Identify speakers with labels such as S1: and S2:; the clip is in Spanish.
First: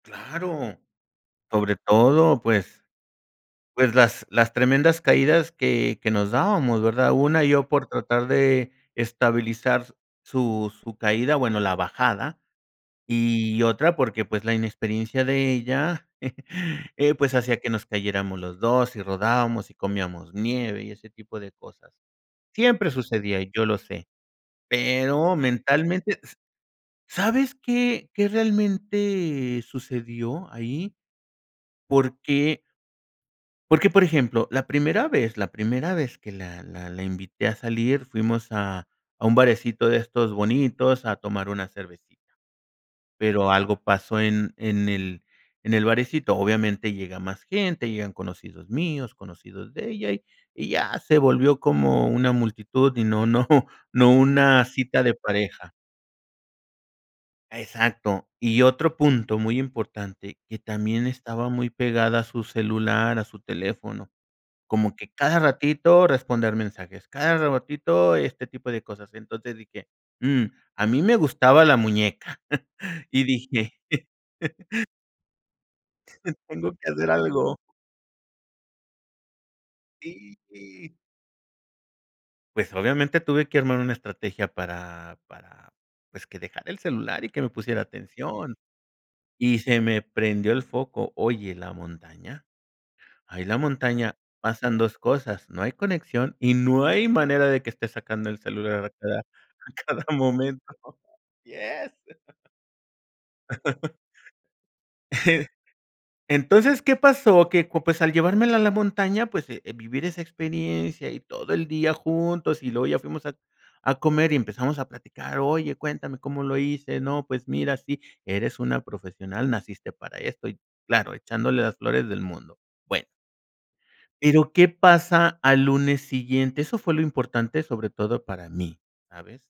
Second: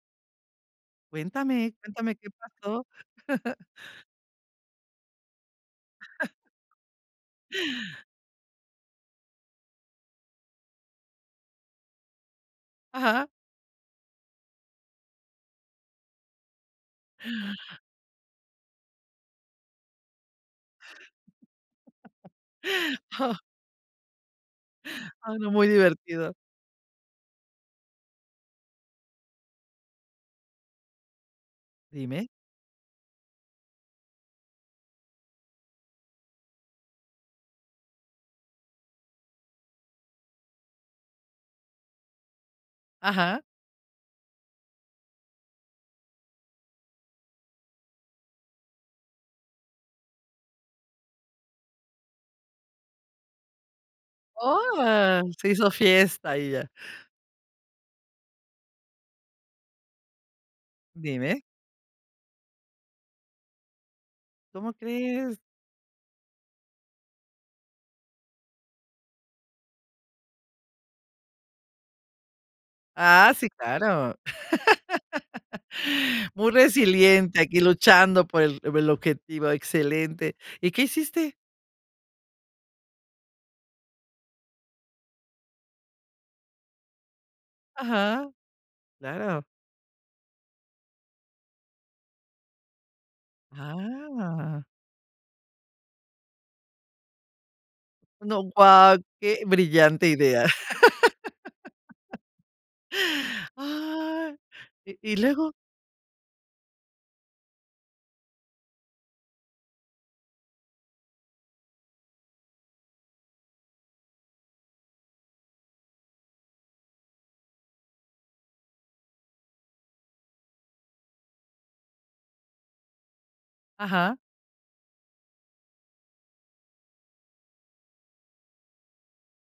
S1: Claro,
S2: Cuéntame,
S1: sobre
S2: cuéntame qué
S1: todo, pues
S2: pasó.
S1: pues las las tremendas caídas que que nos dábamos, ¿verdad? Una, yo por tratar de estabilizar su su caída, bueno, la bajada,
S2: Ajá, ja.
S1: y otra porque, pues, la inexperiencia de ella, eh, pues hacía que nos cayéramos los 2 y rodábamos y comíamos nieve y ese tipo de cosas. Siempre sucedía y yo lo sé,
S2: Ah
S1: pero
S2: no, muy
S1: mentalmente,
S2: divertido.
S1: s ¿sabes qué qué realmente sucedió ahí?
S2: Dime.
S1: Porque porque, por ejemplo, la primera vez la primera vez que la la la invité a salir fuimos a a un barecito de estos bonitos a tomar una cervecita,
S2: Ajá.
S1: pero algo pasó en en el en el barecito, obviamente llega más gente, llegan conocidos míos, conocidos de ella y y ya se volvió como una multitud y no no no
S2: Oh,
S1: una cita de
S2: a se hizo
S1: pareja.
S2: fiesta, ella.
S1: Exacto. Y otro punto muy importante, que también
S2: Dime.
S1: estaba muy pegada a su celular, a su teléfono,
S2: ¿Cómo
S1: como que
S2: crees?
S1: cada ratito responder mensajes, cada ratito este tipo de cosas, entonces dije: "Mm", a mí me gustaba la muñeca y
S2: Ah, sí,
S1: dije:
S2: claro. Muy
S1: "Tengo que hacer
S2: resiliente,
S1: algo".
S2: aquí luchando por el por el objetivo,
S1: Y
S2: excelente. ¿Y qué
S1: y
S2: hiciste?
S1: pues obviamente tuve que armar una estrategia para para, pues, que dejara el celular y que me pusiera
S2: Ajá,
S1: atención,
S2: claro.
S1: y se me prendió el foco. ¿Oye, la montaña? ahí la montaña
S2: Ah.
S1: pasan 2 cosas, no hay conexión y no hay manera de que esté sacando el
S2: No,
S1: celular a
S2: guau,
S1: cada
S2: qué
S1: a cada
S2: brillante idea.
S1: momento. Yes.
S2: Ah. ¿Y y luego?
S1: Entonces, ¿qué pasó? Que, co pues, al llevármela a la montaña, pues, eh, vivir esa experiencia y todo el día juntos y luego ya fuimos a a comer y empezamos a platicar: "Oye, cuéntame, ¿cómo lo hice?" "No, pues mira, sí, eres una profesional, naciste para esto", y claro, echándole las flores del mundo. Bueno
S2: Ajá.
S1: pero ¿qué pasa al lunes siguiente? Eso fue lo importante, sobre todo para mí, ¿sabes?